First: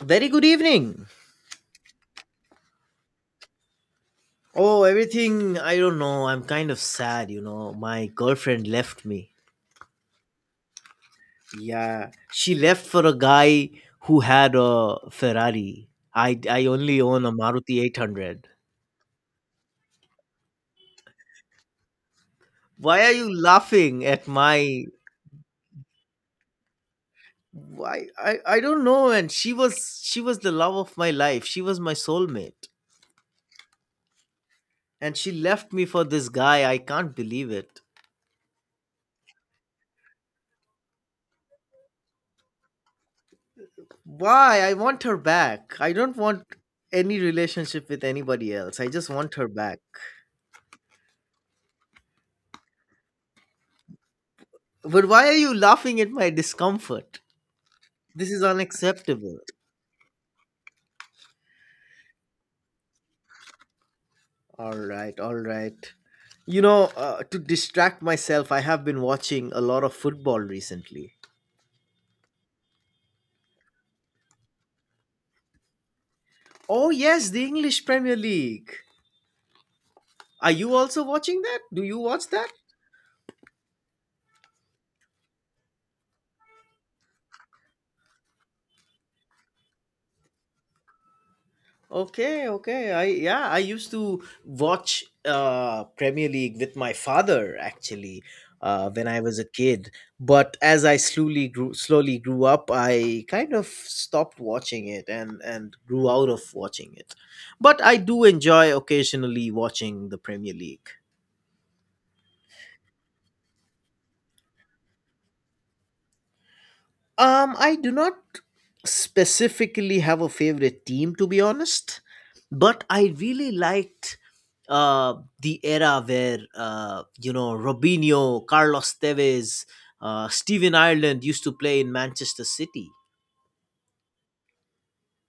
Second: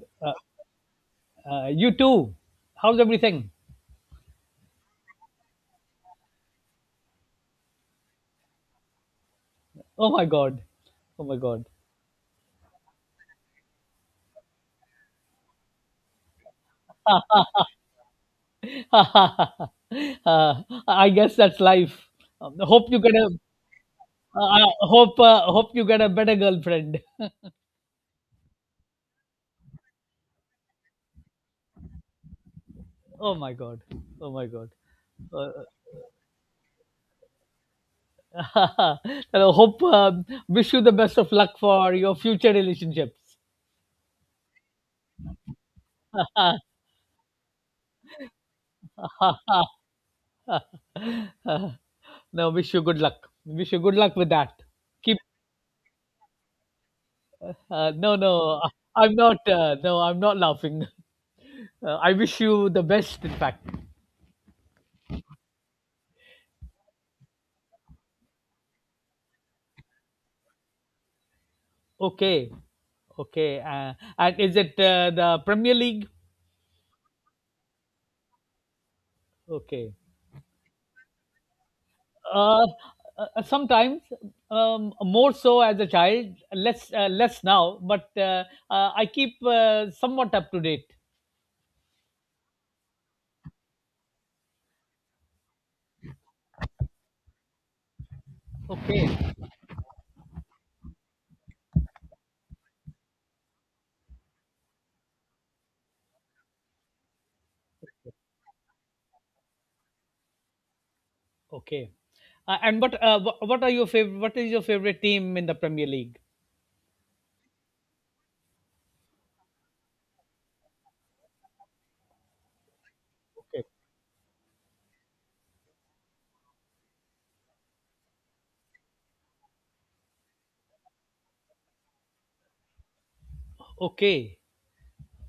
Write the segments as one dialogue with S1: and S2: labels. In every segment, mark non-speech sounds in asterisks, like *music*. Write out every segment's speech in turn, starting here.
S1: Very good evening.
S2: You too. How's everything?
S1: Oh, everything, I don't know. I'm kind of sad, My girlfriend left me.
S2: Oh my god. Oh my god.
S1: Yeah, she left for a guy who had a Ferrari. I only own a Maruti 800.
S2: *laughs* uh, I guess that's life. Hope you
S1: Why are
S2: get a.
S1: you laughing at
S2: I
S1: my
S2: hope hope you get a better girlfriend. *laughs*
S1: why I don't know and she was the love of my life. She was my soulmate
S2: Oh my god. Oh my god.
S1: and she
S2: Uh,
S1: left me for this guy. I can't believe it.
S2: *laughs* and I hope wish you the best of luck for your future relationships.
S1: Why? I want her back. I don't want
S2: *laughs*
S1: any relationship with anybody else. I just want her back.
S2: No, wish you good luck. Wish you good luck with that.
S1: But
S2: Keep.
S1: why are you laughing at my discomfort? This is
S2: No, I'm not.
S1: unacceptable.
S2: No, I'm not laughing. *laughs* I wish you the best. In fact.
S1: All right, all right. To distract myself, I have been watching a lot of football recently.
S2: Okay, okay. And is it the Premier League?
S1: Oh, yes, the English Premier League.
S2: Okay.
S1: Are you also watching that? Do you watch that?
S2: Uh, Sometimes, more so as a child, less less now, but I keep somewhat up to date.
S1: Okay, okay. I, yeah, I used to watch Premier League with my father actually when I
S2: Okay,
S1: was a kid. But as I slowly grew up, I kind of stopped watching it and grew out of watching it. But I do enjoy occasionally watching the Premier League.
S2: okay. And what what are your favorite? What is your favorite team in the Premier League?
S1: I do not specifically have a favorite team, to be honest, but I really
S2: Okay,
S1: liked the era where, Robinho, Carlos Tevez, Steven Ireland used to play in Manchester City.
S2: okay.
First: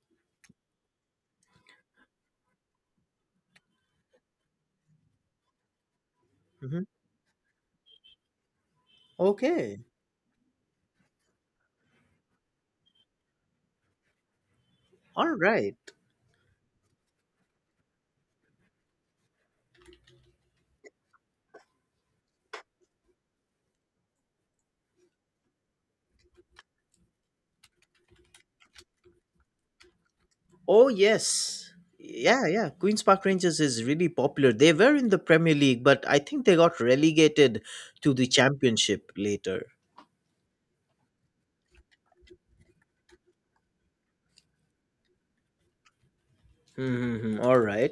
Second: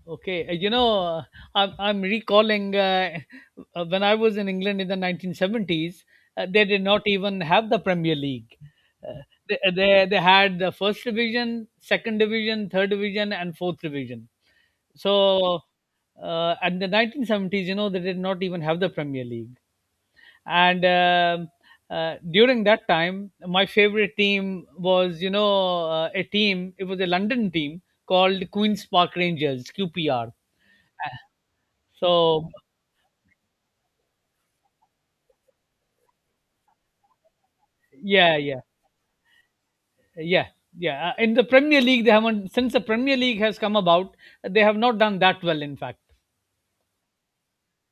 S2: Okay, you know, I'm recalling *laughs* when I was in England in the 1970s, they did
S1: Mhm.
S2: not even have the Premier League. Uh, they, uh,
S1: Okay.
S2: they, they had the first division, second division, third division, and fourth division.
S1: All
S2: So,
S1: right.
S2: in the 1970s, you know, they did not even have the Premier League. And during that time, my favorite team was, you know, a team, it was a London team called Queen's Park Rangers, QPR.
S1: Oh, yes. Yeah,
S2: So
S1: yeah. Queen's Park Rangers is really popular. They were in the Premier League, but I think they got relegated to the
S2: yeah, yeah,
S1: Championship later.
S2: yeah, yeah. In the Premier League, they haven't since the Premier League has come about. They have not done that well, in fact.
S1: Mm-hmm. All right.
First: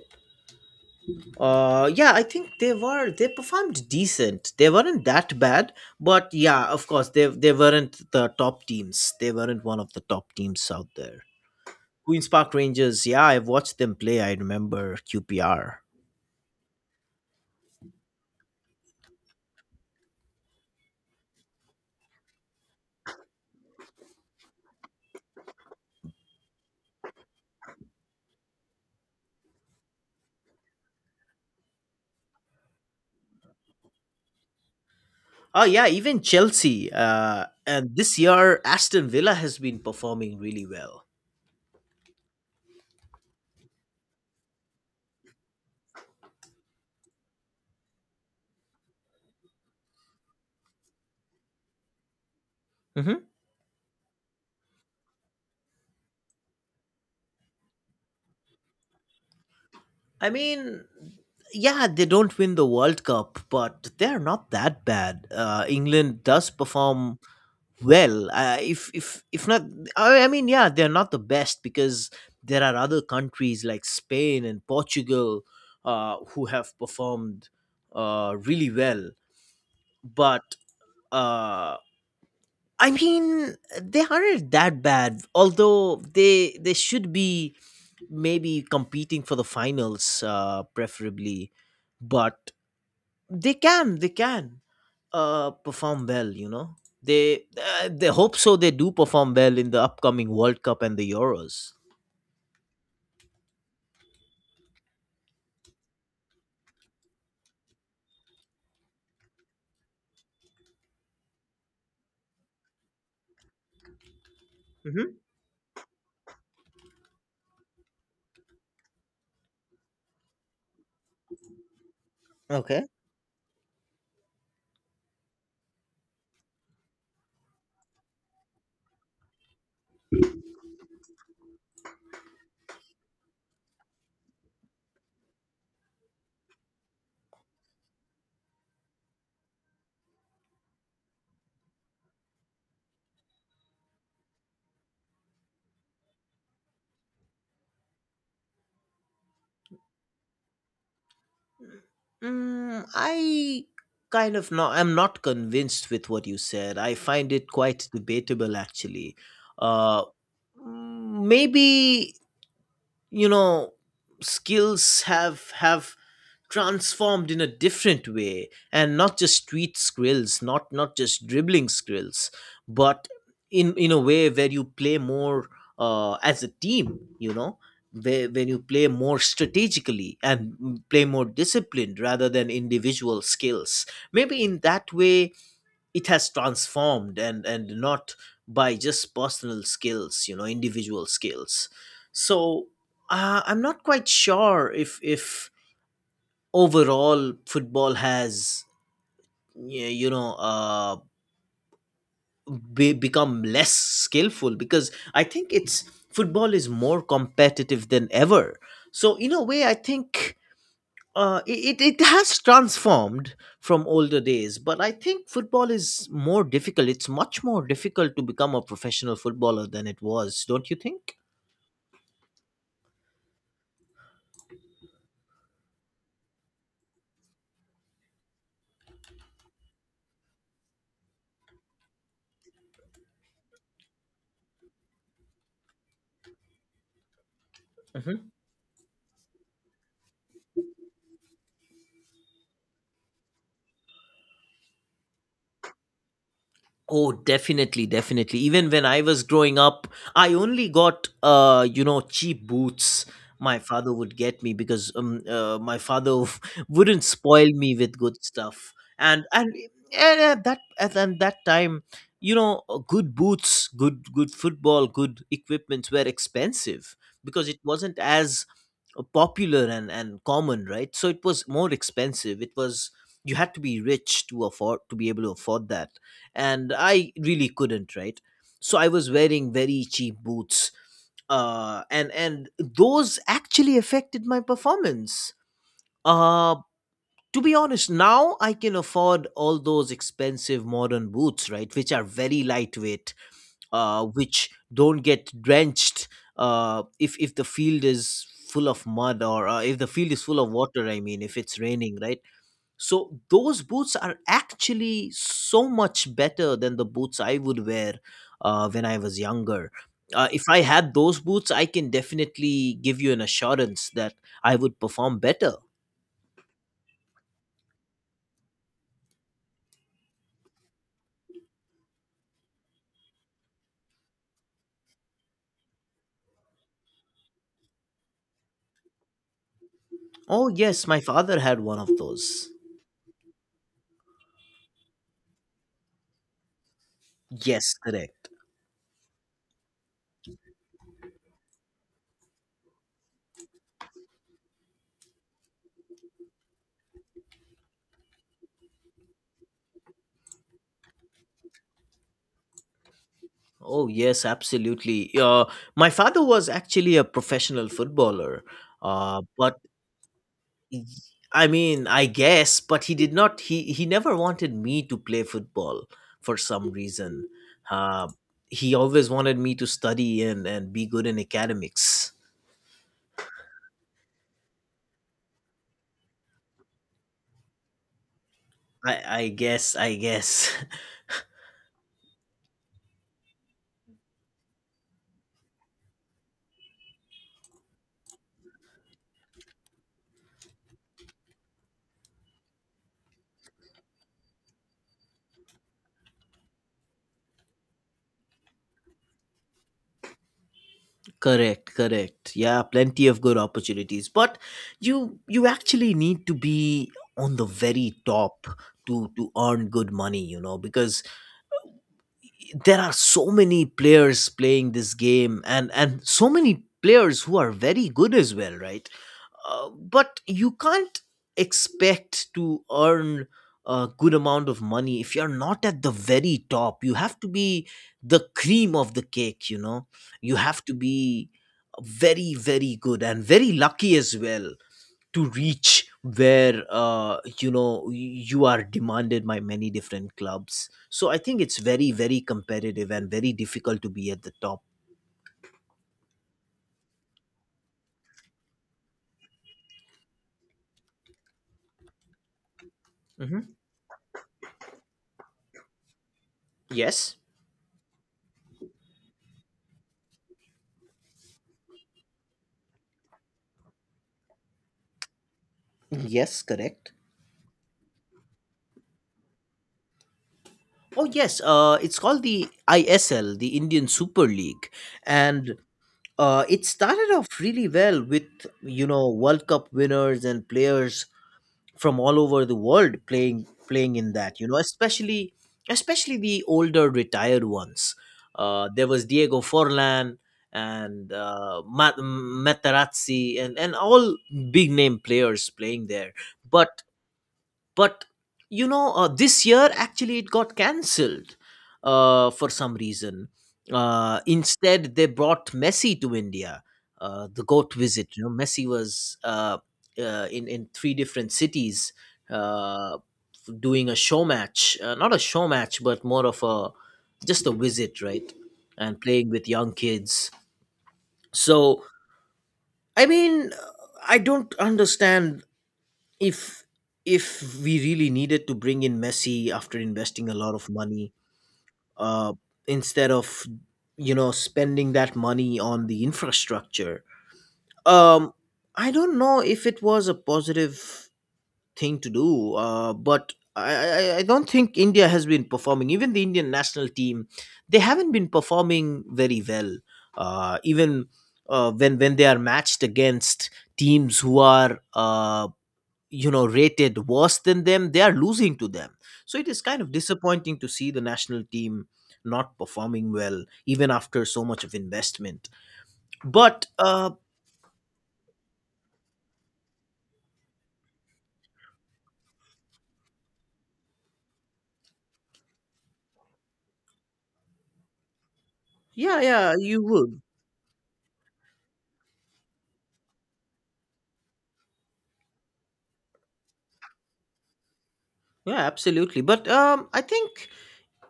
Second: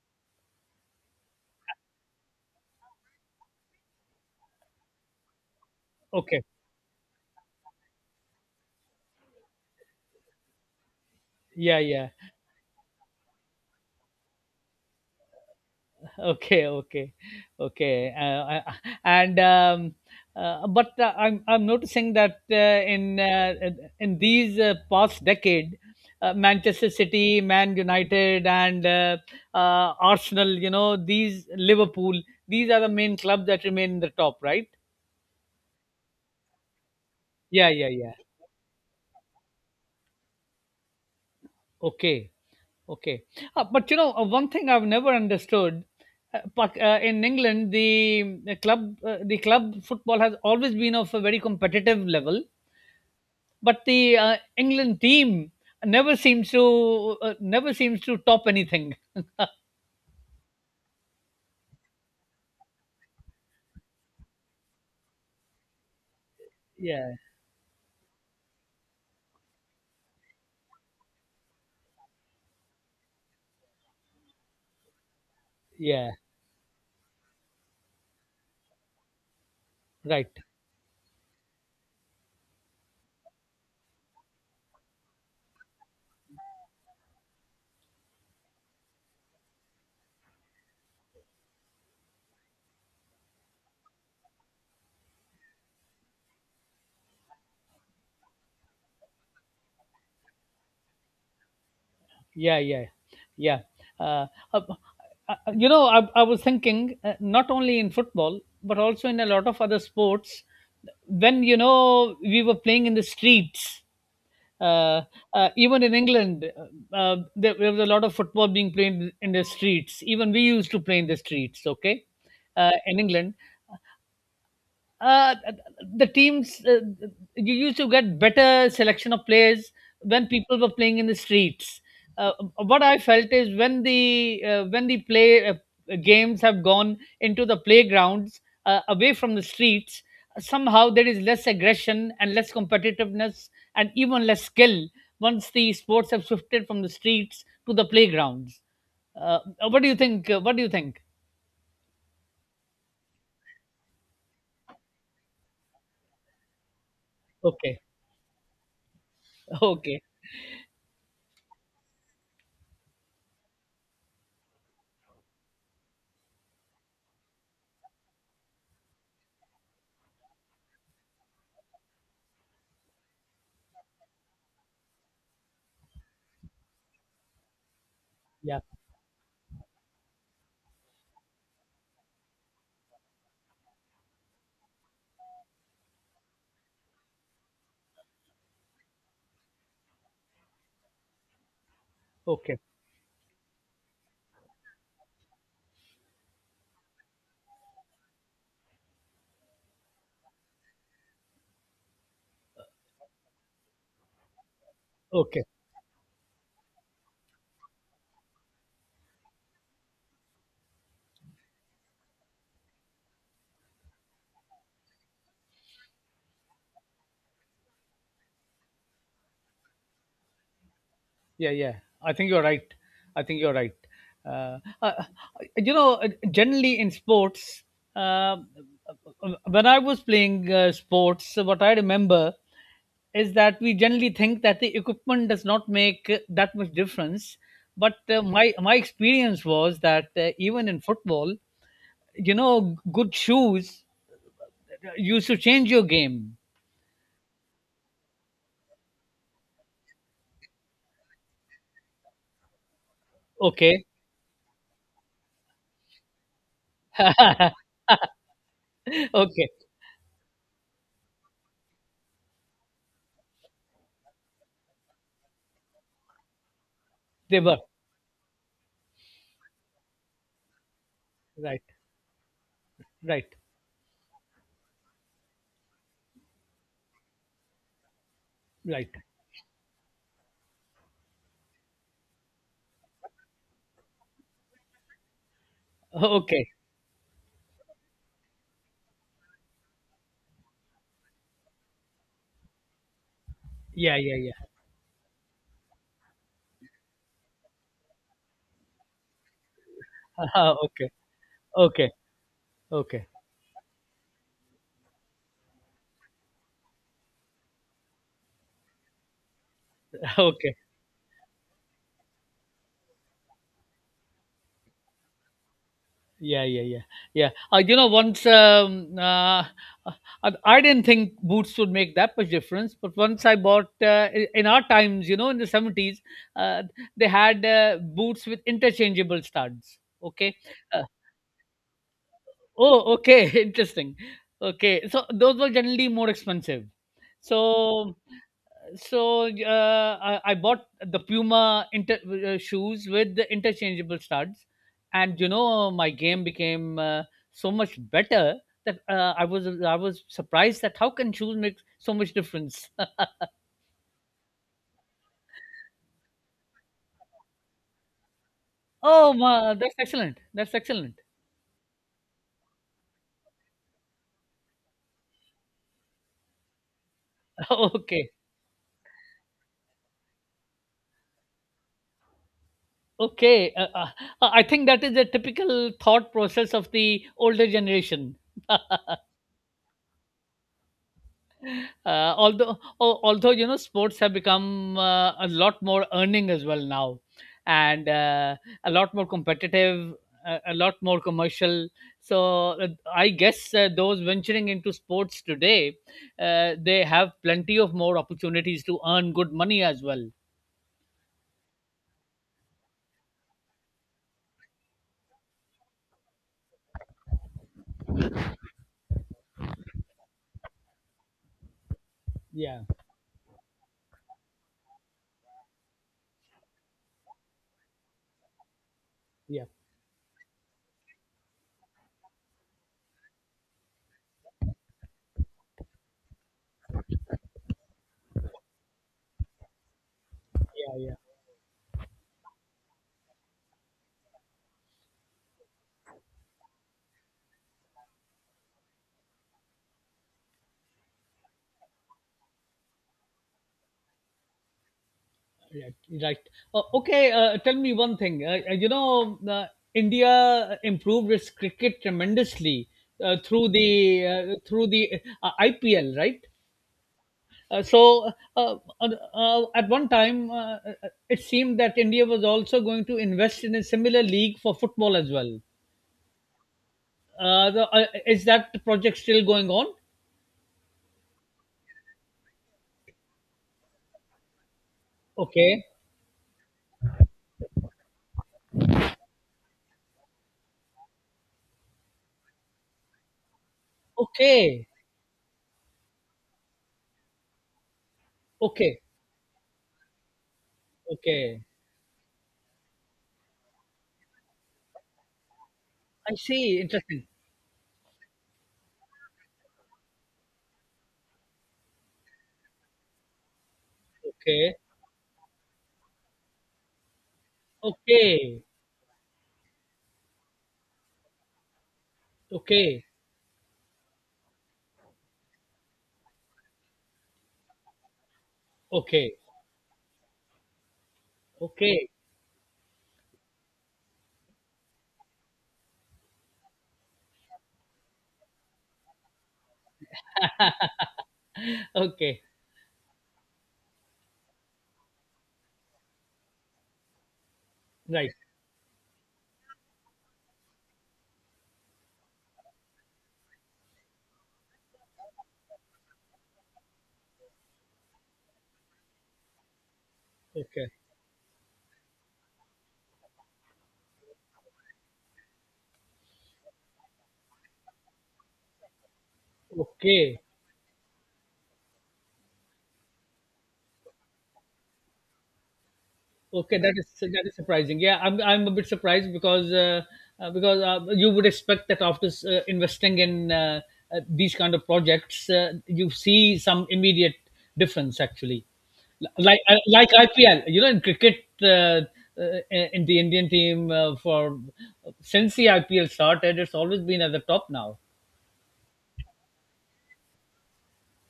S1: Yeah, I think they performed decent. They weren't that bad, but
S2: Okay.
S1: yeah, of course they weren't the top teams. They weren't one of the top teams out there.
S2: Yeah, yeah.
S1: Queens Park Rangers, yeah, I've watched them play. I remember QPR.
S2: *laughs* Okay, okay, okay. And But I'm noticing that in uh, in these past decade, Manchester City, Man United, and Arsenal, you know, these Liverpool, these are the main clubs that remain in the top, right?
S1: Oh yeah, even Chelsea. Uh,
S2: Yeah, yeah,
S1: and
S2: yeah.
S1: this year Aston Villa has been performing really well.
S2: Okay. Okay, but you know one thing I've never understood. In England, the club the club football has always been of a very competitive level,
S1: hmm
S2: but the England team never seems to never seems to top anything. *laughs*
S1: I mean, yeah, they don't win the World Cup, but they're not that bad. England does
S2: Yeah,
S1: perform Well, if not, I mean, yeah, they're not the best because there are other countries like Spain and Portugal
S2: yeah,
S1: who have performed really well.
S2: right.
S1: But uh, I mean, they aren't that bad. Although they should be maybe competing for the finals, preferably. But they can perform well, they hope so, they do perform well in the upcoming World Cup and the Euros.
S2: Yeah, yeah, yeah. Uh, uh, uh, you know, I was thinking not only in football but also in a lot of other sports. When you know we were playing in the streets uh,
S1: hmm
S2: even in England, there was a lot of football being played in the streets. Even we used to play in the streets, okay,
S1: okay
S2: in England uh, the teams you used to get better selection of players when people were playing in the streets. Uh, what I felt is when the play games have gone into the playgrounds away from the streets, somehow there is less aggression and less competitiveness and even less skill once the sports have shifted from the streets to the playgrounds. Uh, what do you think? What do you think?
S1: Mm, I kind of not. I'm not convinced with what you said. I find it
S2: Okay,
S1: quite debatable, actually.
S2: *laughs* okay,
S1: Uh, Maybe, you know, skills have transformed in a different way, and not just street skrills, not just dribbling skrills, but in a way where you play more, as a team, where, when you
S2: yeah,
S1: play more strategically and play more disciplined rather than individual skills. Maybe in that way it has transformed, and not by just personal skills, individual skills.
S2: okay,
S1: So, I'm not quite sure if overall football has, y- you know uh, become less skillful, because I
S2: okay.
S1: think it's, football is more competitive than ever. So in a way, I think, it has transformed from older days, but I think football is more difficult. It's much more difficult to become a professional footballer than it was. Don't you think?
S2: Yeah, yeah, I think you're right. I think you're right. uh, uh, uh, you know, generally in sports, um uh, when I was playing sports, what I remember is that we generally think that the equipment does not make that much difference, but my experience was that even in football, you know, good shoes used to change your game.
S1: Oh, definitely, definitely. Even when I was growing up, I only got, cheap boots my
S2: Okay.
S1: father would get me, because my father *laughs* wouldn't spoil me with good stuff.
S2: *laughs*
S1: And
S2: Okay,
S1: and and at that at, and that time, good boots, good football, good equipments were expensive,
S2: they
S1: because
S2: were
S1: it wasn't as popular and common, right? So it was
S2: right,
S1: more expensive. It was,
S2: right,
S1: you had to be rich to afford, to be able to afford that, and I really couldn't, right? So
S2: right,
S1: I was wearing very cheap boots, and those actually affected my performance.
S2: okay,
S1: Uh, to be honest, now I can afford all those expensive modern boots, right, which are very lightweight,
S2: yeah, yeah, yeah.
S1: which don't get drenched if the field is full of mud, or if the field is
S2: *laughs*
S1: full of
S2: Ah,
S1: water.
S2: okay,
S1: I mean, if it's
S2: okay,
S1: raining, right?
S2: okay,
S1: So those boots are actually so much better than the boots I would wear when I was younger.
S2: *laughs*
S1: If
S2: okay.
S1: I had those boots, I can definitely give you an assurance that I would perform better.
S2: Yeah, yeah, yeah, yeah. You know, once uh, I didn't think boots would make that much difference, but once I bought in our times, you know, in the 70s, uh, they had boots with interchangeable studs. Okay.
S1: Oh,
S2: Uh,
S1: yes, my father had one of those.
S2: oh, okay, *laughs* interesting. Okay, so those were generally more expensive.
S1: Yes,
S2: So
S1: correct.
S2: so I bought the Puma shoes with the interchangeable studs, and you know my game became so much better that I was surprised that how can shoes make so much difference.
S1: Oh, yes, absolutely. My father was actually a professional footballer,
S2: *laughs* Oh,
S1: uh,
S2: ma,
S1: but
S2: that's excellent. That's
S1: Y-
S2: excellent.
S1: I mean, I guess, but he did not. He never wanted me to play football for some reason. Uh,
S2: *laughs* Okay.
S1: he always wanted me to study and be good in academics.
S2: Okay, I think that is a typical thought process of the older generation.
S1: I
S2: *laughs*
S1: I guess.
S2: Uh, although al- Although you know sports have become a lot more earning as well now, and a lot more competitive, a lot more commercial, so I guess those venturing into sports today, they have plenty of more opportunities to earn good money as well.
S1: *laughs* Correct, correct. Yeah, plenty of good opportunities, but you actually need to be on the very top to earn good money. You know, because
S2: Yeah,
S1: there are so many players playing this game, and so many players who are very good as well, right?
S2: yeah,
S1: But you can't expect to earn a good amount of money if you're not at the very top. You have to be the cream of the cake, you have to
S2: yeah, yeah.
S1: be very, very good, and very lucky as well, to reach where, you are demanded by many different clubs. So I think it's very, very competitive and very difficult to be at the top.
S2: Right. Right. Okay. uh, Tell me one thing. You know, India improved its cricket tremendously
S1: hmm
S2: through the IPL, right?
S1: yes,
S2: Uh, so uh, uh, at one time, it seemed that India was also going to invest in a similar league for football as well.
S1: yes, correct.
S2: Is that project still going on?
S1: Oh yes, it's called the ISL, the Indian Super League. And
S2: Okay.
S1: it started off really well with, World Cup winners and players from all over the world playing in that,
S2: Okay.
S1: especially, especially the older retired ones.
S2: Okay.
S1: There was Diego Forlan and
S2: Okay.
S1: Ma- Materazzi and all big name players playing there.
S2: I see.
S1: but
S2: Interesting.
S1: but, this year actually it got cancelled, for some reason.
S2: Okay.
S1: Instead they brought Messi to India, the GOAT visit.
S2: Okay.
S1: Messi was, in three different cities,
S2: Okay.
S1: uh, doing a show match, not a show match, but more of a just a visit, right? And
S2: Okay.
S1: playing with young kids. So,
S2: Okay,
S1: I mean, I don't understand if if we really needed to bring in Messi after investing a lot of money,
S2: okay,
S1: uh, instead of, spending that money on the infrastructure.
S2: right,
S1: um, I don't know if it was a positive thing to do. But I don't think India has been performing. Even the Indian national team, they haven't been performing very well.
S2: okay,
S1: Even when they are matched against teams who are, rated worse than them, they are losing to them. So it is kind of
S2: okay,
S1: disappointing to see the national team not performing well even after so much of investment.
S2: okay.
S1: But
S2: That is surprising. Yeah, I'm a bit surprised because you would expect that after investing in these kind of projects, you see some immediate difference actually,
S1: yeah, yeah, you
S2: like
S1: would.
S2: IPL. You know, in cricket, in the Indian team for since the IPL started, it's always been at the top now.
S1: Yeah, absolutely. But I think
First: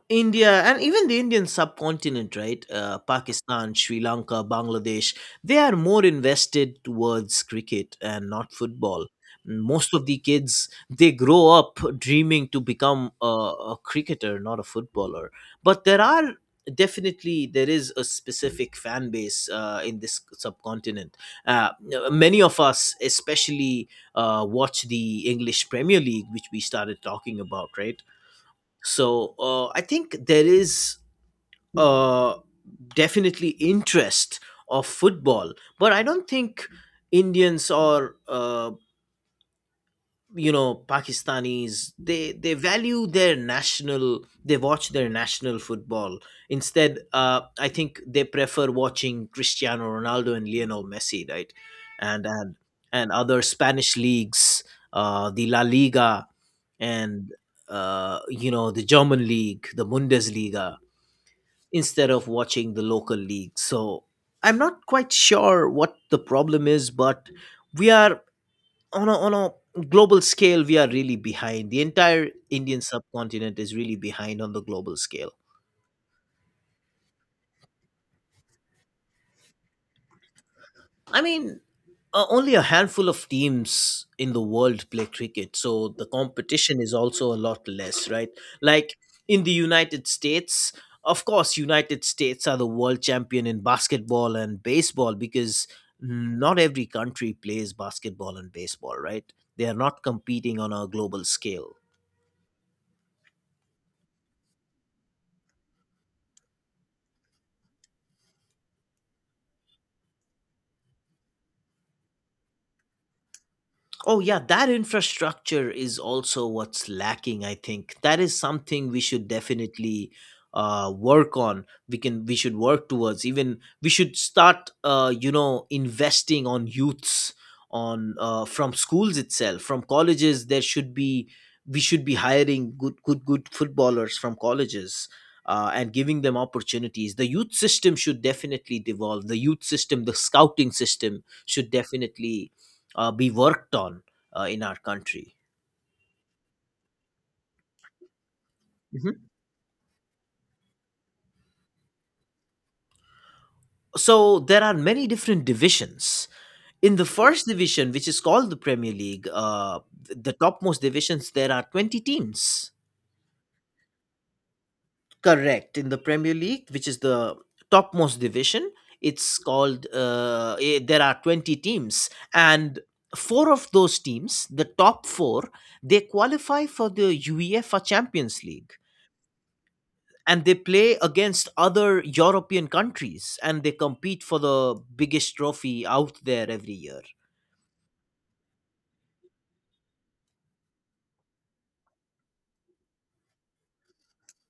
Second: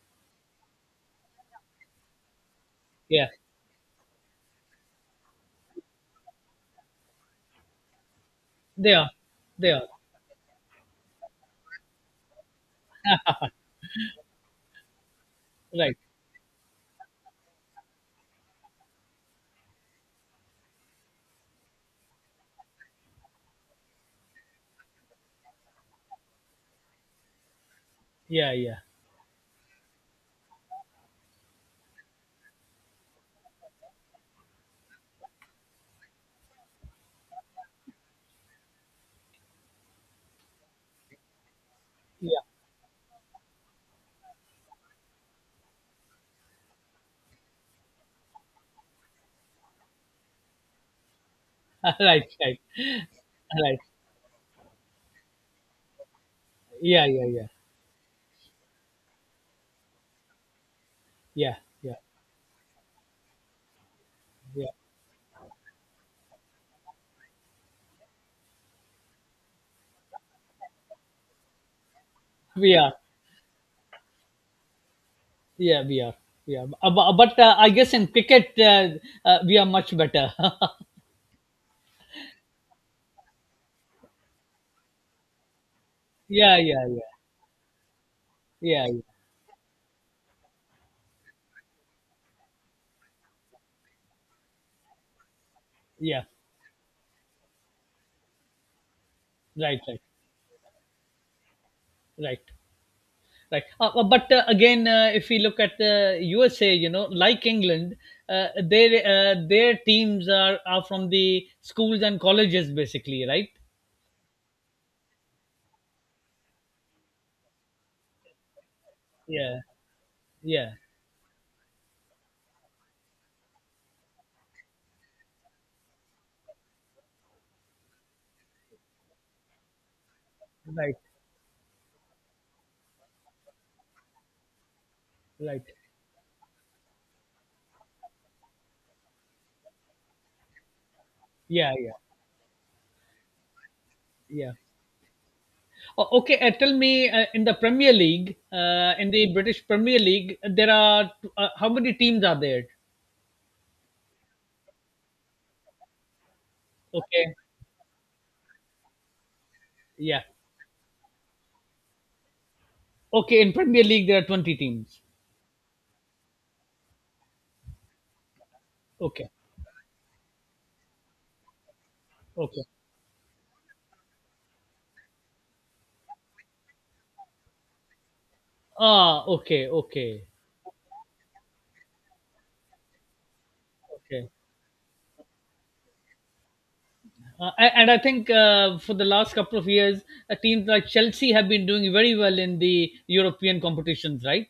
S1: India, and even the Indian subcontinent, right?
S2: Yeah,
S1: Pakistan, Sri Lanka, Bangladesh, they are more invested towards cricket and not
S2: they
S1: football.
S2: are, they are
S1: Most of the kids, they grow up dreaming to become a cricketer, not a footballer. But
S2: right.
S1: there are, definitely there is a specific fan base in this subcontinent. Uh, Many of us, especially, watch the English Premier League, which we started talking about, right?
S2: Yeah, yeah,
S1: So, I think there is, uh, definitely interest of football, but I don't think Indians or, Pakistanis,
S2: yeah.
S1: they value their national, they watch their national football. Instead, I think they prefer watching Cristiano Ronaldo and Lionel Messi, right?
S2: *laughs* Right,
S1: And,
S2: right,
S1: and other
S2: right.
S1: Spanish leagues, the La Liga,
S2: Yeah, yeah,
S1: and
S2: yeah,
S1: the German league, the Bundesliga,
S2: yeah, yeah,
S1: instead of watching the local league. So, I'm
S2: yeah.
S1: not quite sure what the problem is. But we are on a, global scale, we are really behind. The entire
S2: We
S1: Indian
S2: are,
S1: subcontinent is really behind on the global scale.
S2: yeah, we are, yeah. But I guess in cricket, we are much better. *laughs*
S1: I mean, only a handful of teams in the world play cricket, so the
S2: Yeah,
S1: competition
S2: yeah,
S1: is
S2: yeah,
S1: also a lot less, right?
S2: yeah,
S1: Like
S2: yeah,
S1: in the United States, of course United States are the world champion in basketball and baseball, because
S2: yeah.
S1: not every country plays basketball and baseball, right? They are
S2: Right, right,
S1: not competing on a global scale.
S2: right, right. But again, if we look at the USA, you know, like England, their teams are from the schools and colleges, basically, right?
S1: Oh, yeah, that infrastructure is also what's lacking, I think. That is something we should
S2: Yeah,
S1: definitely
S2: yeah,
S1: work on. We can, we should work towards. Even we should start, investing on youths, on, from schools itself, from colleges. There should
S2: right,
S1: be, we should be hiring good footballers from colleges.
S2: right.
S1: And giving them opportunities. The youth system should definitely devolve. The youth system, the scouting system should
S2: Yeah, yeah,
S1: definitely be worked on
S2: yeah.
S1: in our country.
S2: Okay, tell me in the Premier League, in
S1: Mhm.
S2: the British Premier League, there are how many teams are there?
S1: So there are many different divisions. In the
S2: Okay,
S1: first division, which is called the Premier League,
S2: yeah.
S1: the topmost divisions, there are 20 teams.
S2: Okay, in Premier League there are 20 teams.
S1: Correct. In the Premier League, which is the topmost division,
S2: Okay,
S1: it's called, there are 20 teams.
S2: okay.
S1: And four of those teams, the top four, they qualify for the UEFA Champions League,
S2: Ah, okay, okay,
S1: and they play against other European countries and they compete
S2: okay.
S1: for the biggest trophy out there every year.
S2: And I think for the last couple of years, teams like Chelsea have been doing very well in the European competitions, right?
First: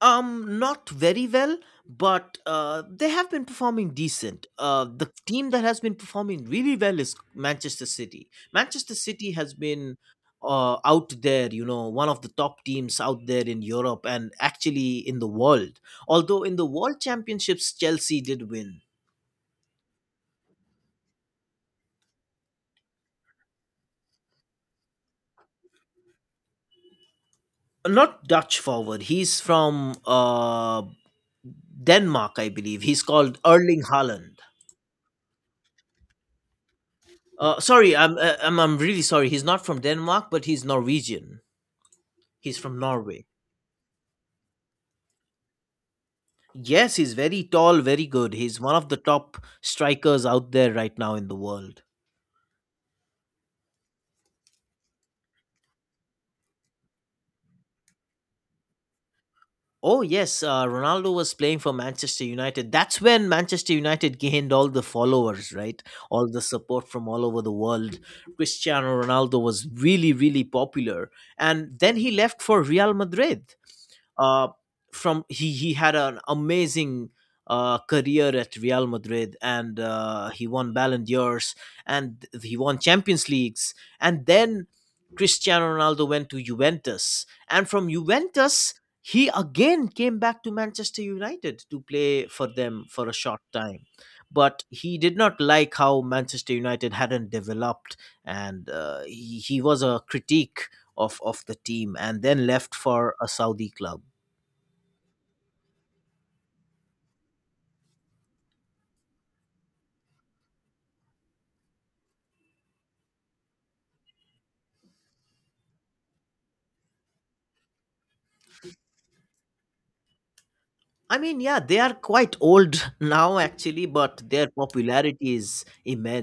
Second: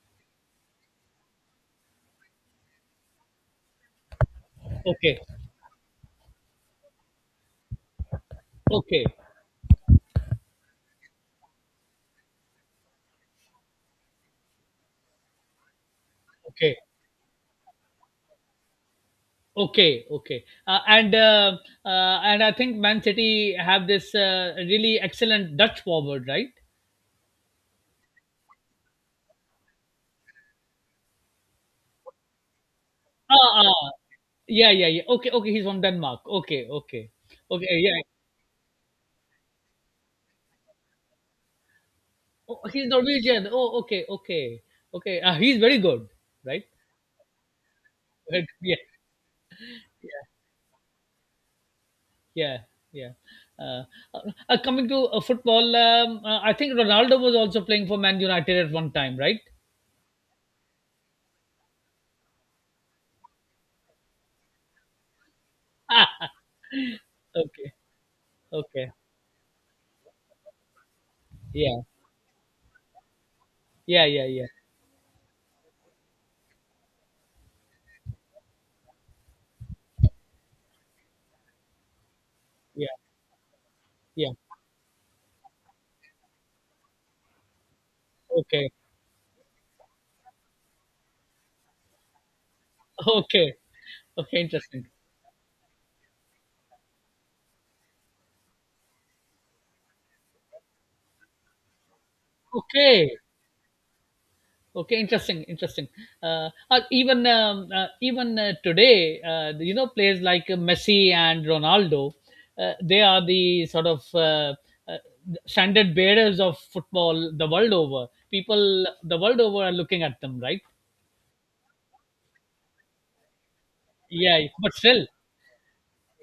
S1: Not very well, but they have been performing decent. The
S2: Okay,
S1: team that has been performing really well is Manchester City. Manchester
S2: okay,
S1: City has been out there, you know, one of the top teams out there in Europe and actually in the world. Although in the
S2: okay.
S1: World Championships, Chelsea did win.
S2: Okay, okay, and I think Man City have this really excellent Dutch forward, right?
S1: Not Dutch forward. He's from Denmark, I believe. He's called
S2: Ah, ah,
S1: Erling Haaland.
S2: yeah, yeah, yeah. Okay, okay, he's from Denmark. Okay, okay, okay,
S1: Sorry,
S2: yeah.
S1: I'm really sorry. He's not from Denmark, but he's Norwegian. He's
S2: Oh,
S1: from
S2: he's
S1: Norway.
S2: Norwegian. Oh, okay, okay, okay. He's very good, right? *laughs*
S1: Yes, he's very tall, very good.
S2: Right,
S1: He's one
S2: yeah,
S1: of the top strikers out there right now in the world.
S2: yeah, yeah. Uh, uh, coming to football, I think Ronaldo was also playing for Man United at one time, right?
S1: Oh yes, Ronaldo was playing for Manchester United. That's when Manchester United gained all the followers, right? All
S2: *laughs*
S1: the support from all over the
S2: Okay,
S1: world.
S2: okay,
S1: Cristiano Ronaldo was really, really popular, and
S2: yeah,
S1: then he left for Real Madrid.
S2: yeah, yeah, yeah,
S1: Uh, from he had an amazing career at Real Madrid, and he won Ballon d'Ors, and he won
S2: yeah,
S1: Champions Leagues, and
S2: yeah.
S1: then Cristiano Ronaldo went to Juventus, and from
S2: Okay,
S1: Juventus he again came back to Manchester United to play for them for a short
S2: okay.
S1: time.
S2: Okay.
S1: But
S2: Interesting.
S1: he did not like how Manchester United hadn't developed, and he was a critique of the team, and then left for
S2: Okay.
S1: a Saudi club.
S2: Okay. Interesting. Interesting. Even today, you know, players like Messi and Ronaldo, they are the sort of uh, standard bearers of football the world over. People the world over are looking at them, right?
S1: I mean, yeah, they are quite old *laughs* now, actually, but
S2: Yeah,
S1: their
S2: yeah. But still.
S1: popularity is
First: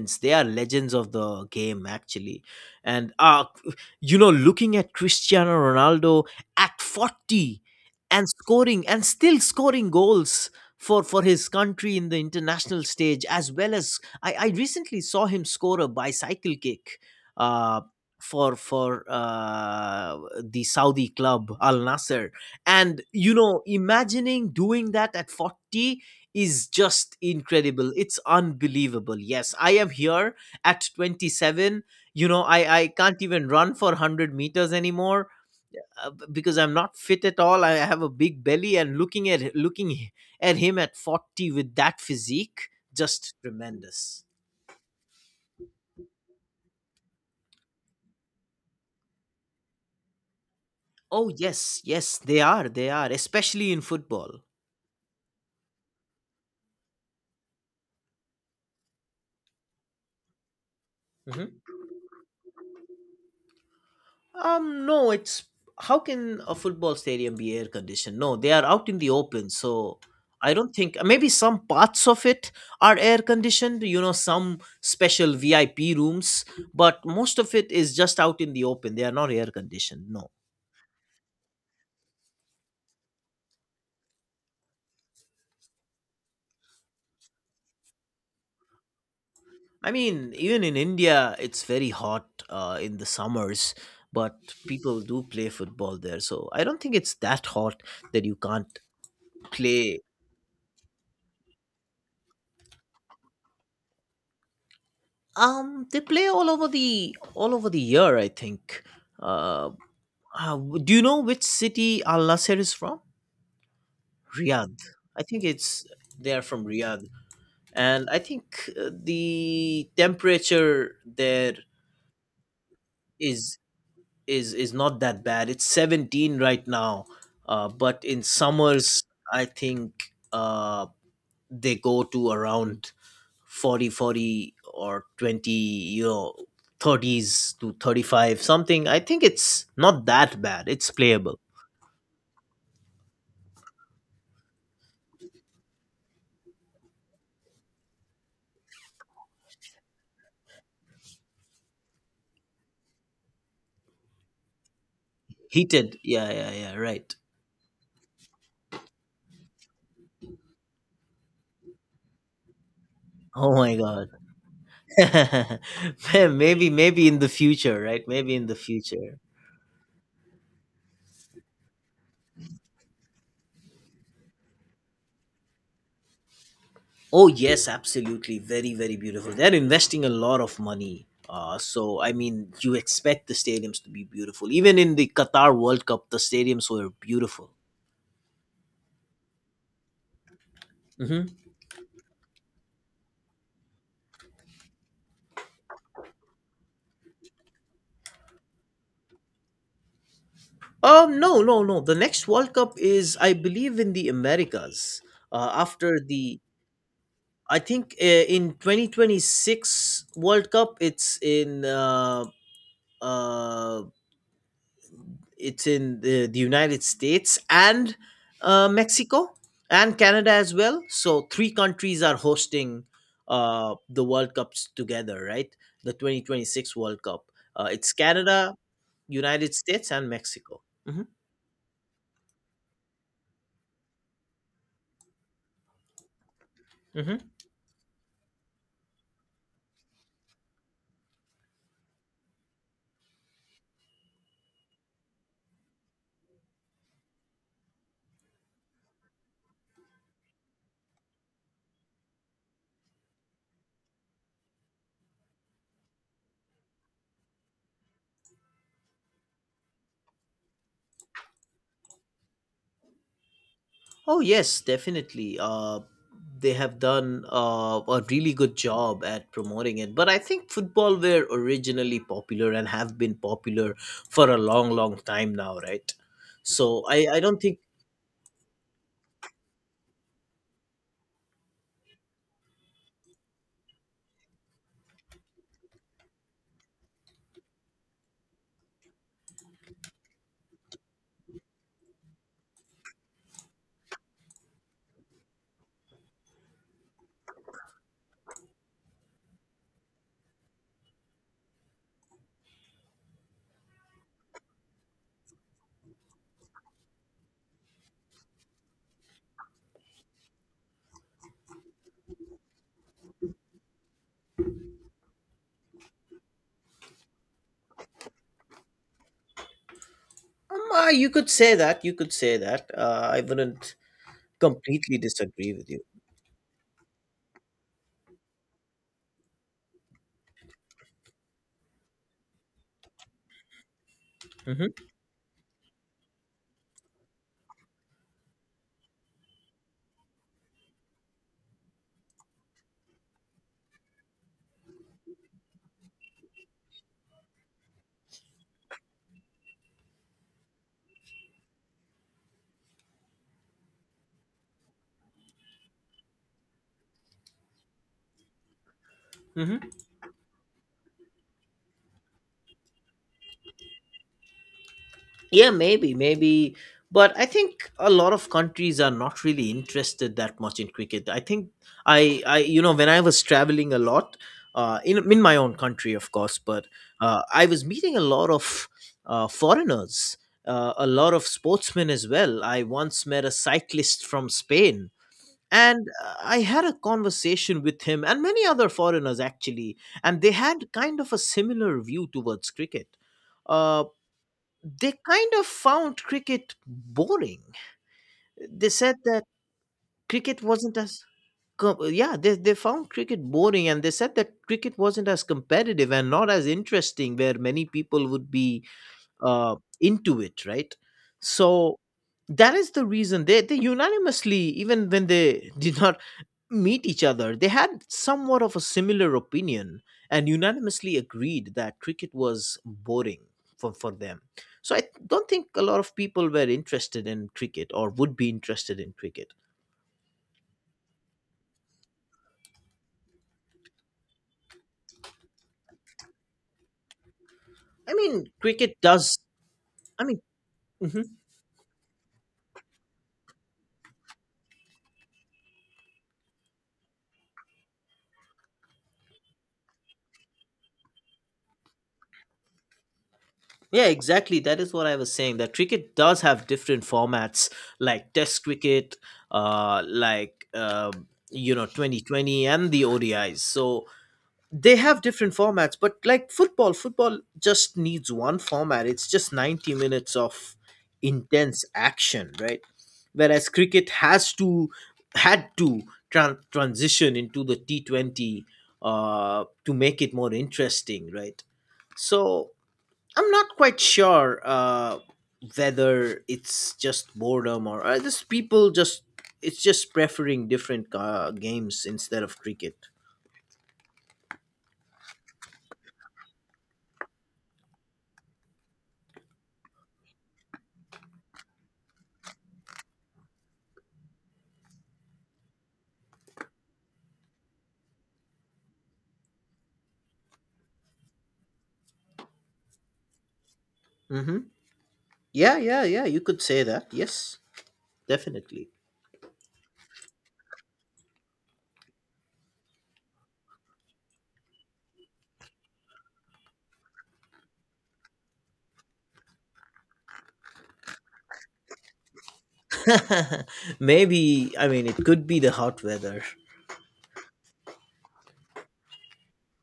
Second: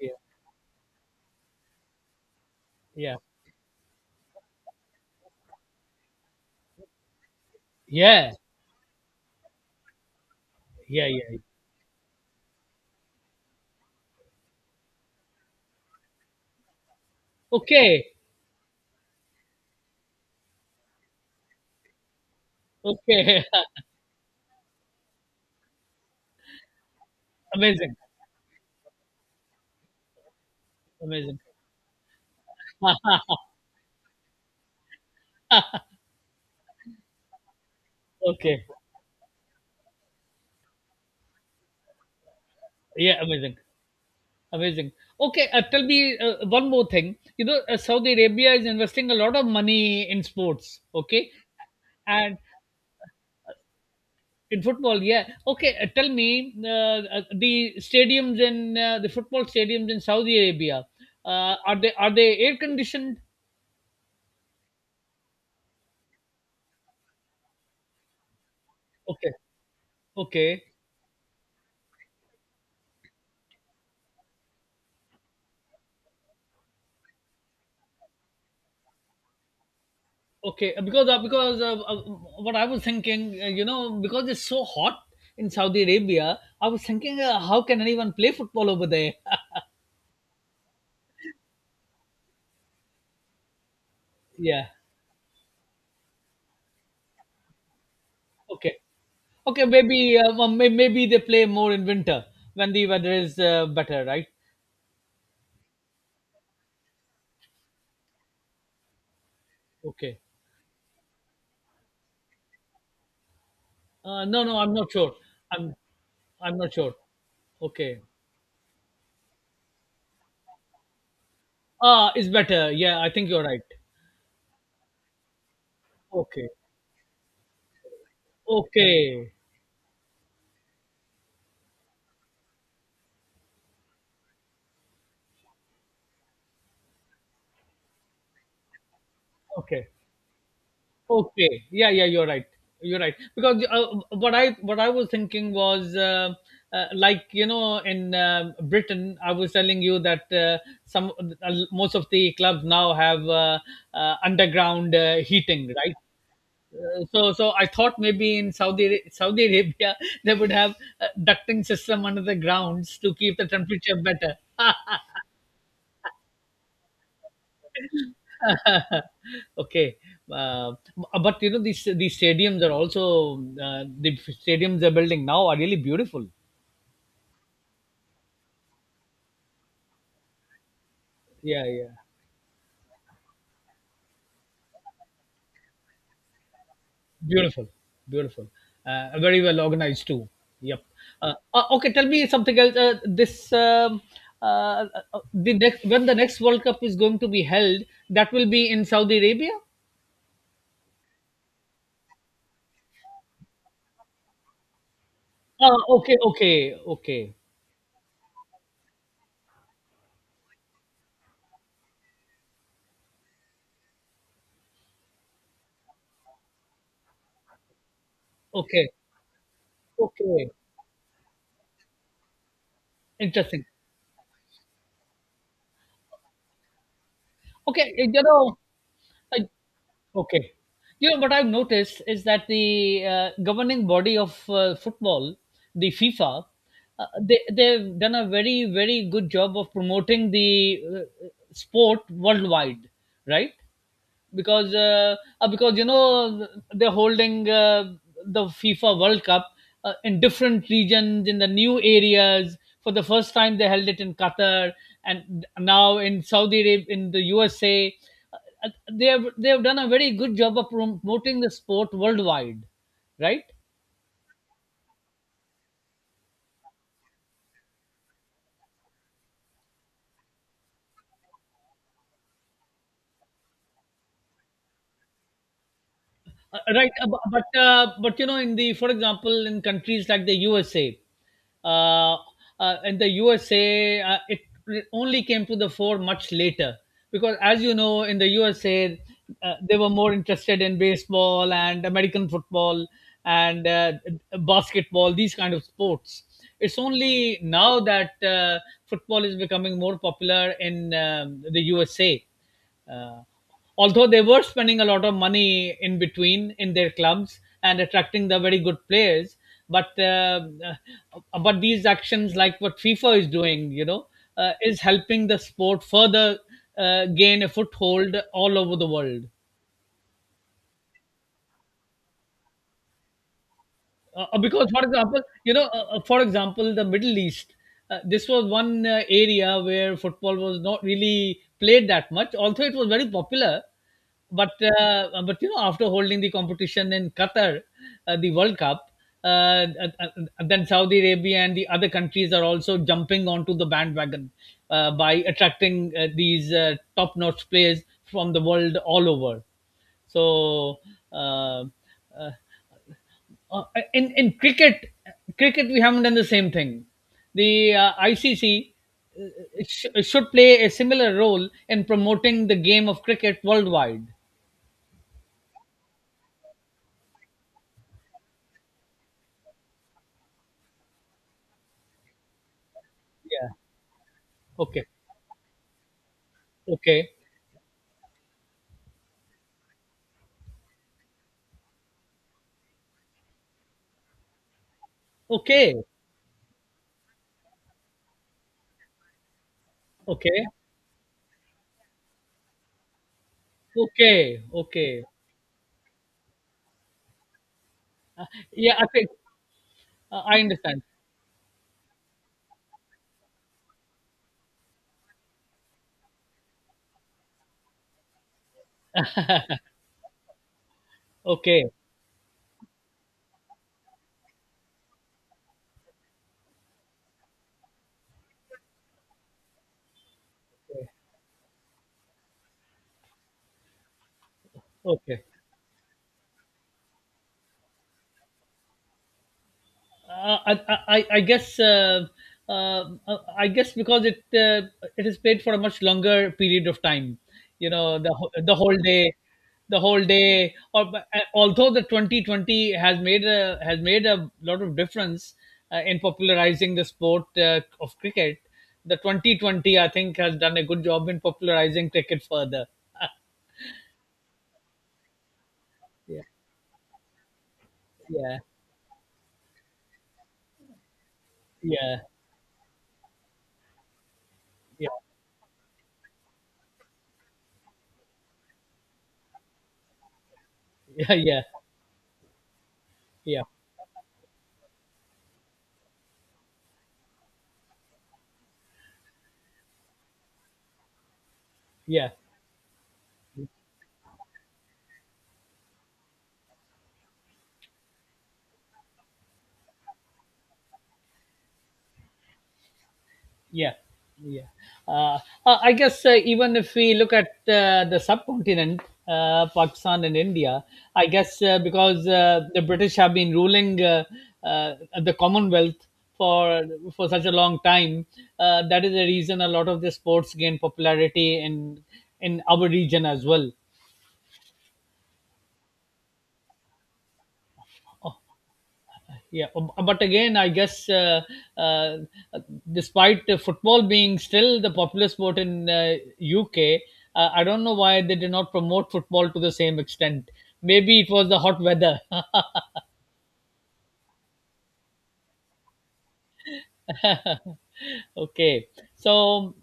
S2: Yeah.
S1: They are legends of the game, actually. And,
S2: Yeah.
S1: *laughs* you know, looking at Cristiano Ronaldo at 40 and
S2: Yeah.
S1: scoring and still scoring goals for,
S2: Yeah. Yeah,
S1: for
S2: yeah.
S1: his country in the international stage, as well as I recently saw him score a bicycle kick. Uh,
S2: Okay.
S1: for the Saudi club Al Nasser, and you
S2: Okay.
S1: know, imagining doing that at 40 is just
S2: *laughs*
S1: incredible,
S2: Amazing.
S1: it's unbelievable. Yes, I am here at
S2: Amazing.
S1: 27. You know, I can't even run for 100 meters anymore
S2: *laughs*
S1: because I'm not fit at all. I have a big
S2: okay.
S1: belly, and looking *laughs* at him at 40 with that physique,
S2: Yeah.
S1: just
S2: Amazing.
S1: tremendous.
S2: Amazing. Okay, tell me one more thing. You know, Saudi Arabia is investing a lot of money in sports, okay?
S1: Oh yes,
S2: And
S1: they are, especially in football.
S2: in football, yeah. Okay, tell me the football stadiums in Saudi Arabia,
S1: Mhm.
S2: are they air conditioned?
S1: No, it's, how can a football stadium be air conditioned? No, they are out in the
S2: Okay,
S1: open, so
S2: okay,
S1: I don't think maybe some parts of it are air conditioned, you know, some special VIP rooms, but most of it is just out in the open. They are not air conditioned. No,
S2: okay. Because what I was thinking, you know, because it's so hot in Saudi Arabia, I was thinking, how can anyone play football over there? *laughs*
S1: I mean, even in India, it's very hot in the summers, but
S2: Yeah.
S1: people do play football there, so I don't think it's that hot that you
S2: Okay.
S1: can't
S2: Okay,
S1: play.
S2: maybe well, maybe they play more in winter when the weather is better, right?
S1: They play all over the year, I think. Uh,
S2: Okay.
S1: do you know which city Al Nasser is from?
S2: No, no, I'm
S1: Riyadh.
S2: not sure.
S1: I think
S2: I'm
S1: it's, they are
S2: I'm
S1: from
S2: not sure.
S1: Riyadh,
S2: Okay.
S1: and I think the temperature there
S2: Ah, it's better. Yeah, I think you're
S1: is
S2: right.
S1: is not that bad. It's 17
S2: Okay.
S1: right now, but in summers,
S2: Okay.
S1: I think uh, they go to around 40 40, or 20, you know, 30s to 35 something. I think it's
S2: Okay.
S1: not that bad, it's playable.
S2: Okay. Yeah, yeah, you're right. You're right. Because what I was thinking was like you know in Britain, I was telling you that some most of the clubs now have underground heating, right?
S1: Heated, yeah, yeah, yeah,
S2: Uh,
S1: right.
S2: so so I thought maybe in Saudi Arabia *laughs* they would have a ducting system under the grounds to keep the
S1: Oh my
S2: temperature
S1: god.
S2: better.
S1: *laughs* Man, maybe in the future, right? Maybe in the
S2: *laughs*
S1: future.
S2: Okay. uh, but you know these stadiums are also the stadiums they're building now are really beautiful.
S1: Oh yes, absolutely, very, very beautiful. They're investing a lot of money,
S2: Yeah, yeah,
S1: so I mean, you expect the stadiums to be beautiful. Even in the Qatar World Cup, the stadiums were beautiful.
S2: beautiful, beautiful. Very well organized too. Yep.
S1: Mhm.
S2: Okay, tell me something else. This uh, the next when the next world cup is going to be held, that will be in Saudi Arabia.
S1: No, no, no. The next World Cup is, I believe, in the Americas. Uh,
S2: Ah,
S1: after
S2: okay,
S1: the,
S2: okay, okay,
S1: I think in 2026 World Cup, uh, it's in the United States, and
S2: okay,
S1: Mexico, and Canada
S2: okay.
S1: as well. So three countries are hosting
S2: Interesting.
S1: the World Cups together, right? The 2026 World Cup. It's
S2: Okay,
S1: Canada,
S2: I,
S1: United States, and
S2: okay,
S1: Mexico.
S2: you know what I've noticed is that the governing body of football, the FIFA, uh,
S1: Hmm.
S2: they they've done a very very good job of promoting the sport worldwide, right? Because uh, because you know they're holding the FIFA World Cup in different regions in the new areas. For the first time, they held it in Qatar, and now in Saudi Arabia, in the USA. Uh, they have done a very good job of promoting the sport worldwide, right?
S1: Oh yes, definitely. They have done a really good job at promoting it. But I think football were originally popular and have been popular for a long, long time now, right? So
S2: Right,
S1: I,
S2: bu-
S1: I don't think.
S2: but you know, in the For example, in countries like the USA, uh, in the USA, it only came to the fore much later because, as you know, in the USA, they were more interested in baseball and American football and basketball, these kind of sports. It's only now that football is becoming more popular in the USA, although they were spending a lot of money in between in their clubs and attracting the very good players. But these actions, like what fifa is doing, is helping the sport further gain a foothold all over the world.
S1: You could say that. You could say that. I wouldn't completely disagree with you.
S2: For example, the Middle East, this was one area where football was not really played that much, although it was very popular. But
S1: Hmm.
S2: after holding the competition in Qatar, the World Cup, uh, uh, uh, then Saudi Arabia and the other countries are also jumping onto the bandwagon, by attracting these top-notch players from the world all over. So. Uh, uh, uh, in cricket, we haven't done the same thing. The ICC uh,
S1: Hmm.
S2: should play a similar role in promoting the game of cricket worldwide.
S1: Yeah, maybe, maybe. But I think a lot of countries are not really interested that much in cricket. I think I you know, when I was
S2: Yeah.
S1: traveling a lot,
S2: Okay.
S1: in my own country, of course, but
S2: Okay.
S1: I was meeting a lot of foreigners, a lot of sportsmen as well. I once met a cyclist from Spain,
S2: Okay.
S1: and I had a conversation with him and many other foreigners actually, and they
S2: Okay.
S1: had kind of a similar view towards cricket. Uh,
S2: Okay.
S1: they
S2: Okay.
S1: kind of found cricket boring.
S2: Uh,
S1: They
S2: yeah. I
S1: said
S2: think,
S1: that
S2: I
S1: cricket wasn't
S2: understand.
S1: as com- yeah they found cricket boring and they said that cricket wasn't as competitive and not as interesting where many people would be uh, into it, right?
S2: Okay.
S1: So that is the reason they unanimously, even when they *laughs* did not meet each other, they had somewhat of a similar opinion and unanimously agreed that cricket was boring for them. So I
S2: Okay.
S1: don't think a lot of people were interested in cricket or would be interested in cricket.
S2: Uh, I, I, I guess uh, uh, I guess because it is played for a much longer period of time. You
S1: I
S2: know, the
S1: mean,
S2: the
S1: cricket
S2: whole day,
S1: does.
S2: the whole
S1: I mean,
S2: day. Or
S1: mhm.
S2: although the 2020 has made a lot of difference in popularizing the sport of cricket. The 2020, I think, has done a good job in popularizing cricket further.
S1: Yeah, exactly. That is what I was saying. That
S2: *laughs*
S1: cricket does
S2: Yeah,
S1: have different formats, like
S2: yeah,
S1: Test cricket, you know,
S2: yeah,
S1: Twenty20, and the ODIs. So they
S2: yeah.
S1: have different formats, but like football just needs one format. It's just 90 minutes of
S2: *laughs* Yeah, yeah,
S1: intense action, right?
S2: yeah,
S1: Whereas cricket has to, had to, transition into the T20 to make it more interesting, right?
S2: yeah.
S1: So I'm not quite sure whether it's just boredom or just people just, it's just preferring different games instead of cricket.
S2: Yeah, yeah. Uh, I guess even if we look at the subcontinent, Pakistan and India, I guess because the British have been ruling uh, the Commonwealth for such a long time, that is the reason a lot of the sports gain popularity in our region as well.
S1: Hmm. Yeah, yeah, yeah. You could say that. Yes, definitely.
S2: Yeah, but again, I guess, uh, despite football being still the popular sport in UK, I don't know why they did not promote football to the same extent. Maybe it was the hot weather.
S1: *laughs* Maybe, I mean, it could be the hot weather.
S2: *laughs* Okay. So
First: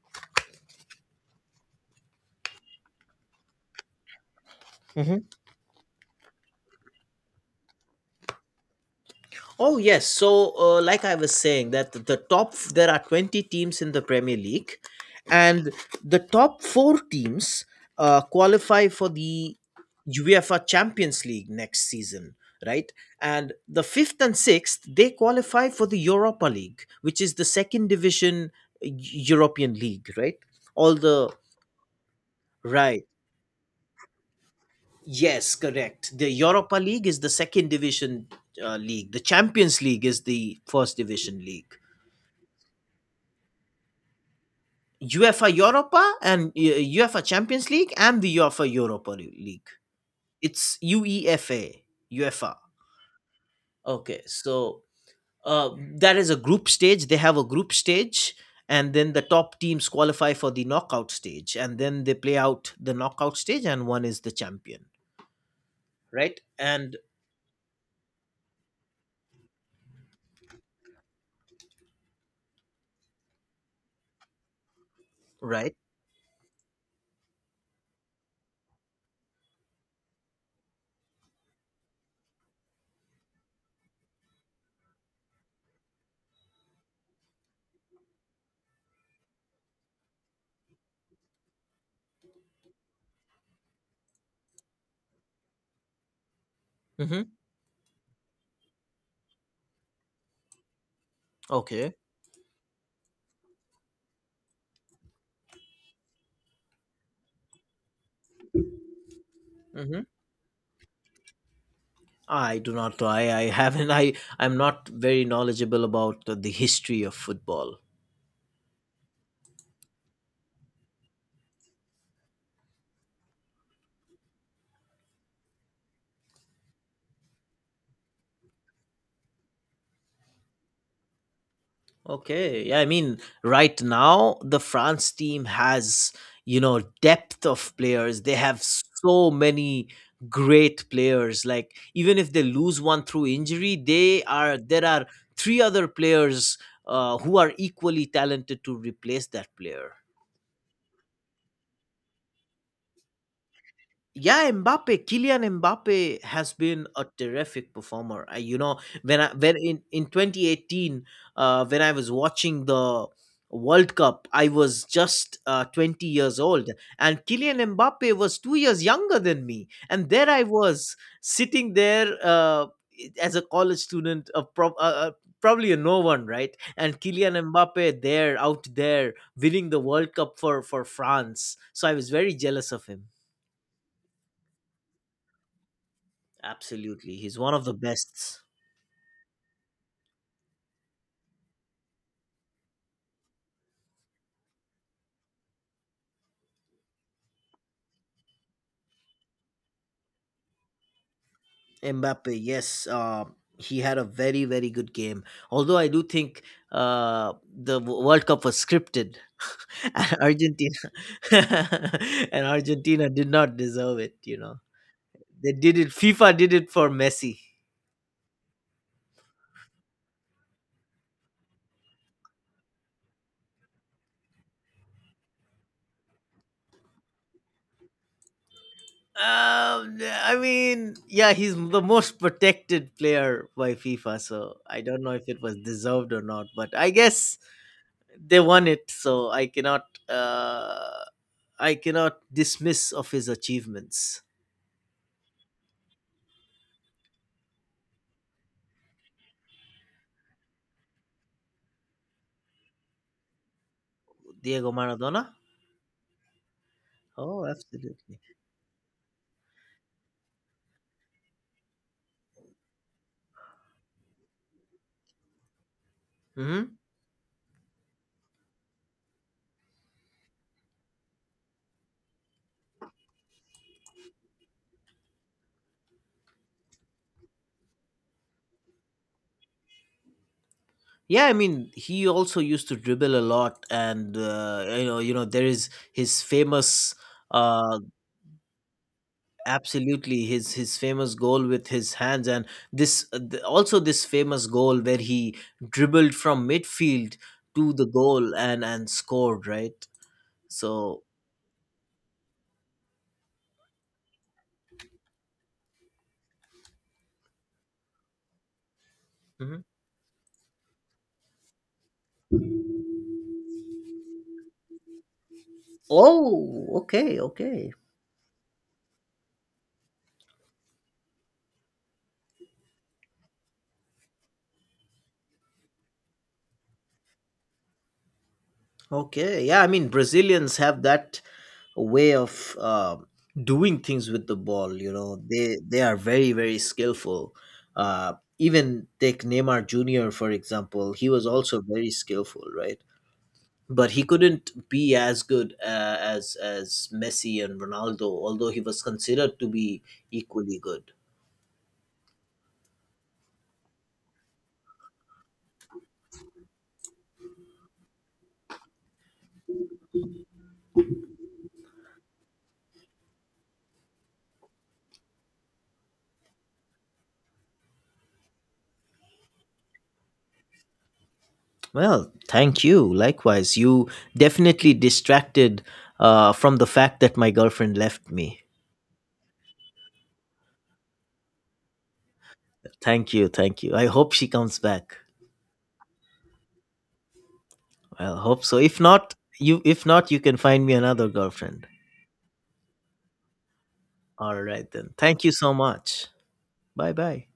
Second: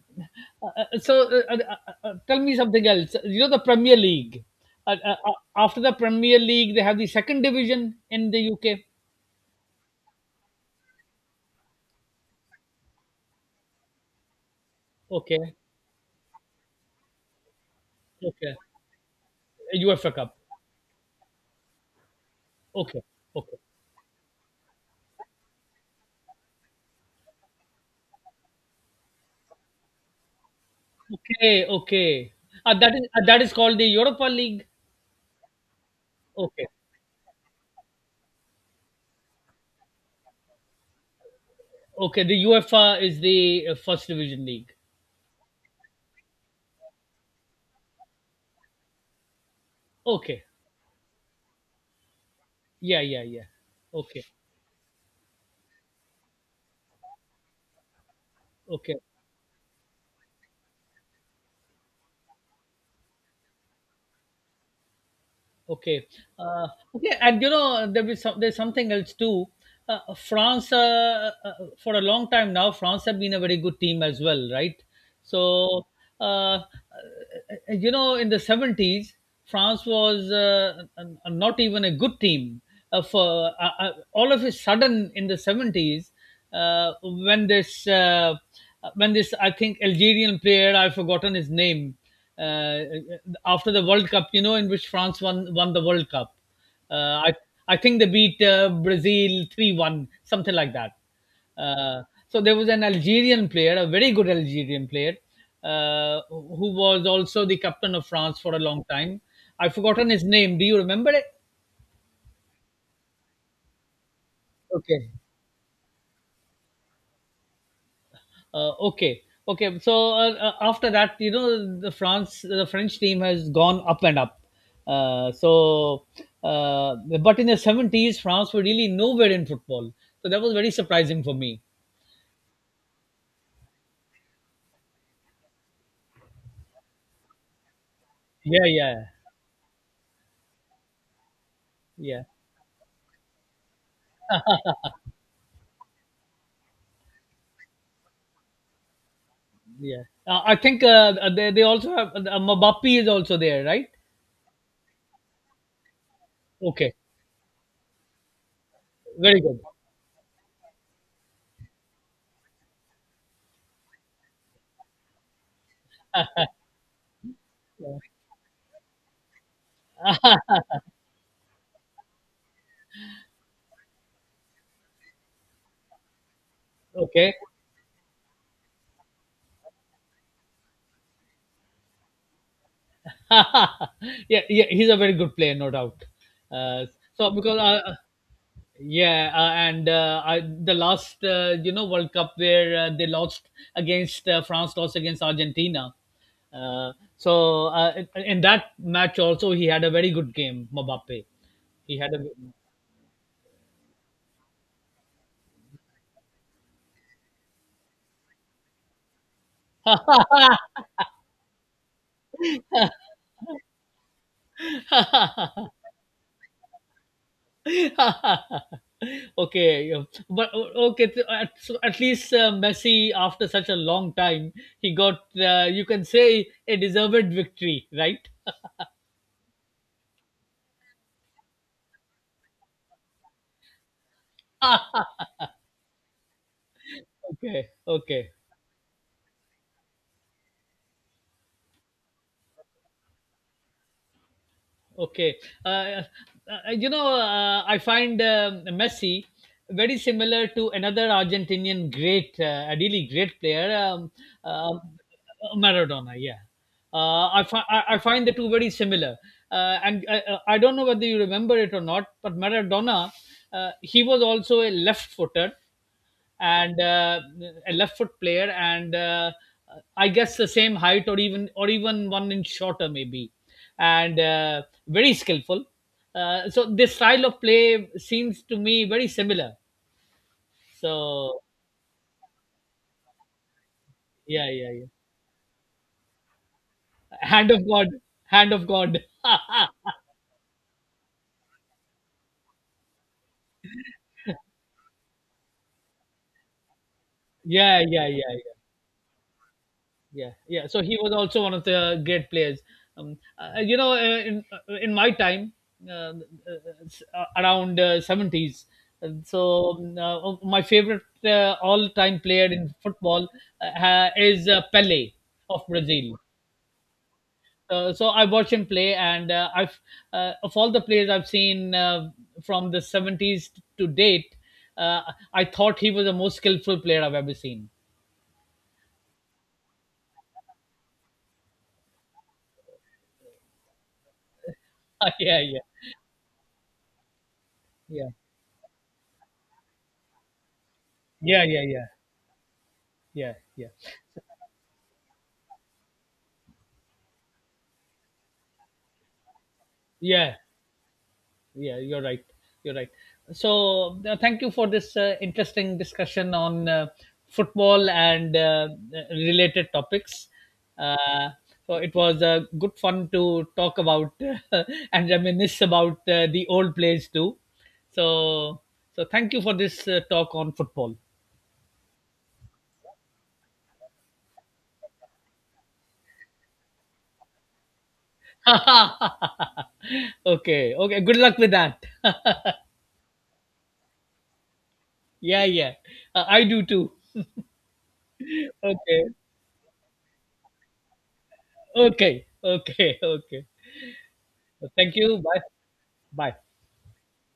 S2: uh, uh, so uh, uh, tell me something else. You know the Premier League.
S1: Hmm.
S2: After the Premier League, they have the second division in the UK.
S1: Oh yes, so like I was saying that the top, there are 20 teams in the Premier League,
S2: Okay,
S1: and the top 4 teams
S2: okay,
S1: qualify for the
S2: UEFA Cup.
S1: UEFA Champions League next season, right?
S2: Okay,
S1: And
S2: okay.
S1: the 5th and 6th, they qualify for the Europa League, which is the second division European league, right? All the,
S2: Okay, okay.
S1: right.
S2: That is called the Europa League.
S1: Yes, correct. The
S2: Okay,
S1: Europa League is the second division league. The Champions League is the first division league.
S2: okay. The UEFA is the first division league.
S1: UEFA Europa, and UEFA Champions League, and the UEFA Europa League.
S2: Okay.
S1: It's UEFA. UEFA.
S2: Yeah, yeah, yeah.
S1: Okay,
S2: Okay,
S1: so that is a group stage. They have a group stage, and
S2: okay.
S1: then the top teams qualify for the knockout stage, and then they play out the knockout stage, and one is the champion,
S2: Okay.
S1: right?
S2: Uh,
S1: And
S2: okay. And, you know, there is there's something else too. France, for a long time now, France have been a very good team as well, right?
S1: right.
S2: So, uh, uh, you know, in the 70s, France was not even a good team. For all of a sudden, in the 70s, uh, when this uh, when this, I think, Algerian player, I've forgotten his name, uh, after the World Cup, you know, in which France won the World Cup. Uh,
S1: Mm-hmm.
S2: I I think they beat Brazil 3-1, something like that.
S1: Okay.
S2: Uh, so there was an Algerian player, a very good Algerian player, who was also the captain of France for a long time. I've
S1: Mm-hmm.
S2: forgotten his name. Do you remember it?
S1: I do not know. I haven't. I I'm not
S2: Okay.
S1: very knowledgeable about the history of football.
S2: Okay, okay. So, after that, you know, the French team has gone up and up. Uh, so, but in the 70s, France were really nowhere in football. So that was very surprising for me.
S1: Okay. Yeah. I mean, right now the France team has, you know, depth of players. They have
S2: Yeah, yeah,
S1: so many great players. Like even
S2: yeah,
S1: if they lose one through injury, they are there are three other players who are equally talented to replace that player.
S2: yeah. I think they also have Mbappe is also there, right?
S1: Yeah, mbappe Kylian Mbappe has been
S2: Okay,
S1: a terrific performer. I, you know when I
S2: very
S1: when
S2: good.
S1: in 2018, when I was watching the world cup, I was just 20 years old, and Kylian
S2: Yeah.
S1: Mbappe was 2 years younger than me, and there I was sitting there as a college student, a probably a no one, right? And
S2: Okay.
S1: Kylian Mbappe there, out there, winning the world cup for France, so I was very jealous of him.
S2: *laughs* Yeah, yeah, he's a very good player, no doubt. Uh,
S1: Absolutely.
S2: so
S1: He's one
S2: because
S1: of the best.
S2: Yeah. And the last, World Cup where they lost against France, lost against Argentina. Uh, in that match also he had a very good game, Mbappe. He had a.
S1: Mbappe, yes. He had a very, very good game. Although I do think World Cup was scripted. *laughs* And Argentina. *laughs* And Argentina did not deserve it, you know. They did it.
S2: *laughs*
S1: FIFA did it for Messi.
S2: Okay, yeah. But okay. So at least Messi, after such a long time, he got, you can say, a deserved victory, right?
S1: I mean, yeah, he's the most protected player by FIFA, so I don't know
S2: *laughs*
S1: if it was deserved or not, but I guess
S2: Okay, okay.
S1: they won it, so I cannot. I cannot dismiss of his achievements.
S2: Okay. Uh, uh, you know, I find Messi very similar to another Argentinian great, ideally great player,
S1: Diego
S2: um,
S1: Maradona?
S2: Maradona. Yeah. I,
S1: Oh,
S2: fi- I
S1: absolutely.
S2: find the two very similar. And I don't know whether you remember it or not, but Maradona, he was also a left footer
S1: Hmm.
S2: and a left foot player, and I guess the same height, or even one inch shorter maybe, and very skillful. So this style of play seems to me very similar.
S1: Yeah, I
S2: So,
S1: mean, he also used to dribble a lot, and
S2: yeah, yeah,
S1: you
S2: yeah.
S1: know, there is his famous,
S2: Hand of
S1: uh,
S2: god. Hand of god.
S1: absolutely, his famous goal with his hands, and also this famous goal where he dribbled from midfield
S2: *laughs*
S1: to
S2: Yeah,
S1: the
S2: yeah, yeah,
S1: goal
S2: yeah.
S1: and scored, right?
S2: Yeah, yeah. So he
S1: So,
S2: was also one of the great players. In my time, uh, uh, around seventies. And
S1: mhm.
S2: so my favorite all-time player in football is Pele of Brazil.
S1: Oh, okay, okay.
S2: So I watch him play, and I've of all the players I've seen, from the 70s to date, uh, I thought he was the most skillful player I've ever seen.
S1: Okay, yeah, I mean Brazilians have that way of doing things with the ball. You know,
S2: *laughs* Yeah, yeah,
S1: they are very, very skillful.
S2: yeah,
S1: Uh, even take Neymar Junior for example. He was
S2: yeah,
S1: also
S2: yeah, yeah,
S1: very skillful, right?
S2: yeah, yeah.
S1: But he couldn't be as good as Messi and Ronaldo, although he was considered to be
S2: Yeah,
S1: equally good.
S2: yeah, you're right. You're right. So, thank you for this interesting discussion on football and related topics. Uh, so, it was good fun to talk about *laughs* and reminisce about the old plays too. So, thank you for this talk on football.
S1: Well, thank you. Likewise, you definitely distracted from the fact that my girlfriend left me.
S2: *laughs* Okay, okay. Good luck with that.
S1: Thank you, thank you. I hope she comes back.
S2: Yeah, yeah. I do too.
S1: Well, hope so.
S2: Okay,
S1: If not, you can find me another girlfriend.
S2: okay, okay, okay.
S1: All right then.
S2: Thank you.
S1: Thank you
S2: Bye.
S1: so much.
S2: Bye.
S1: Bye bye.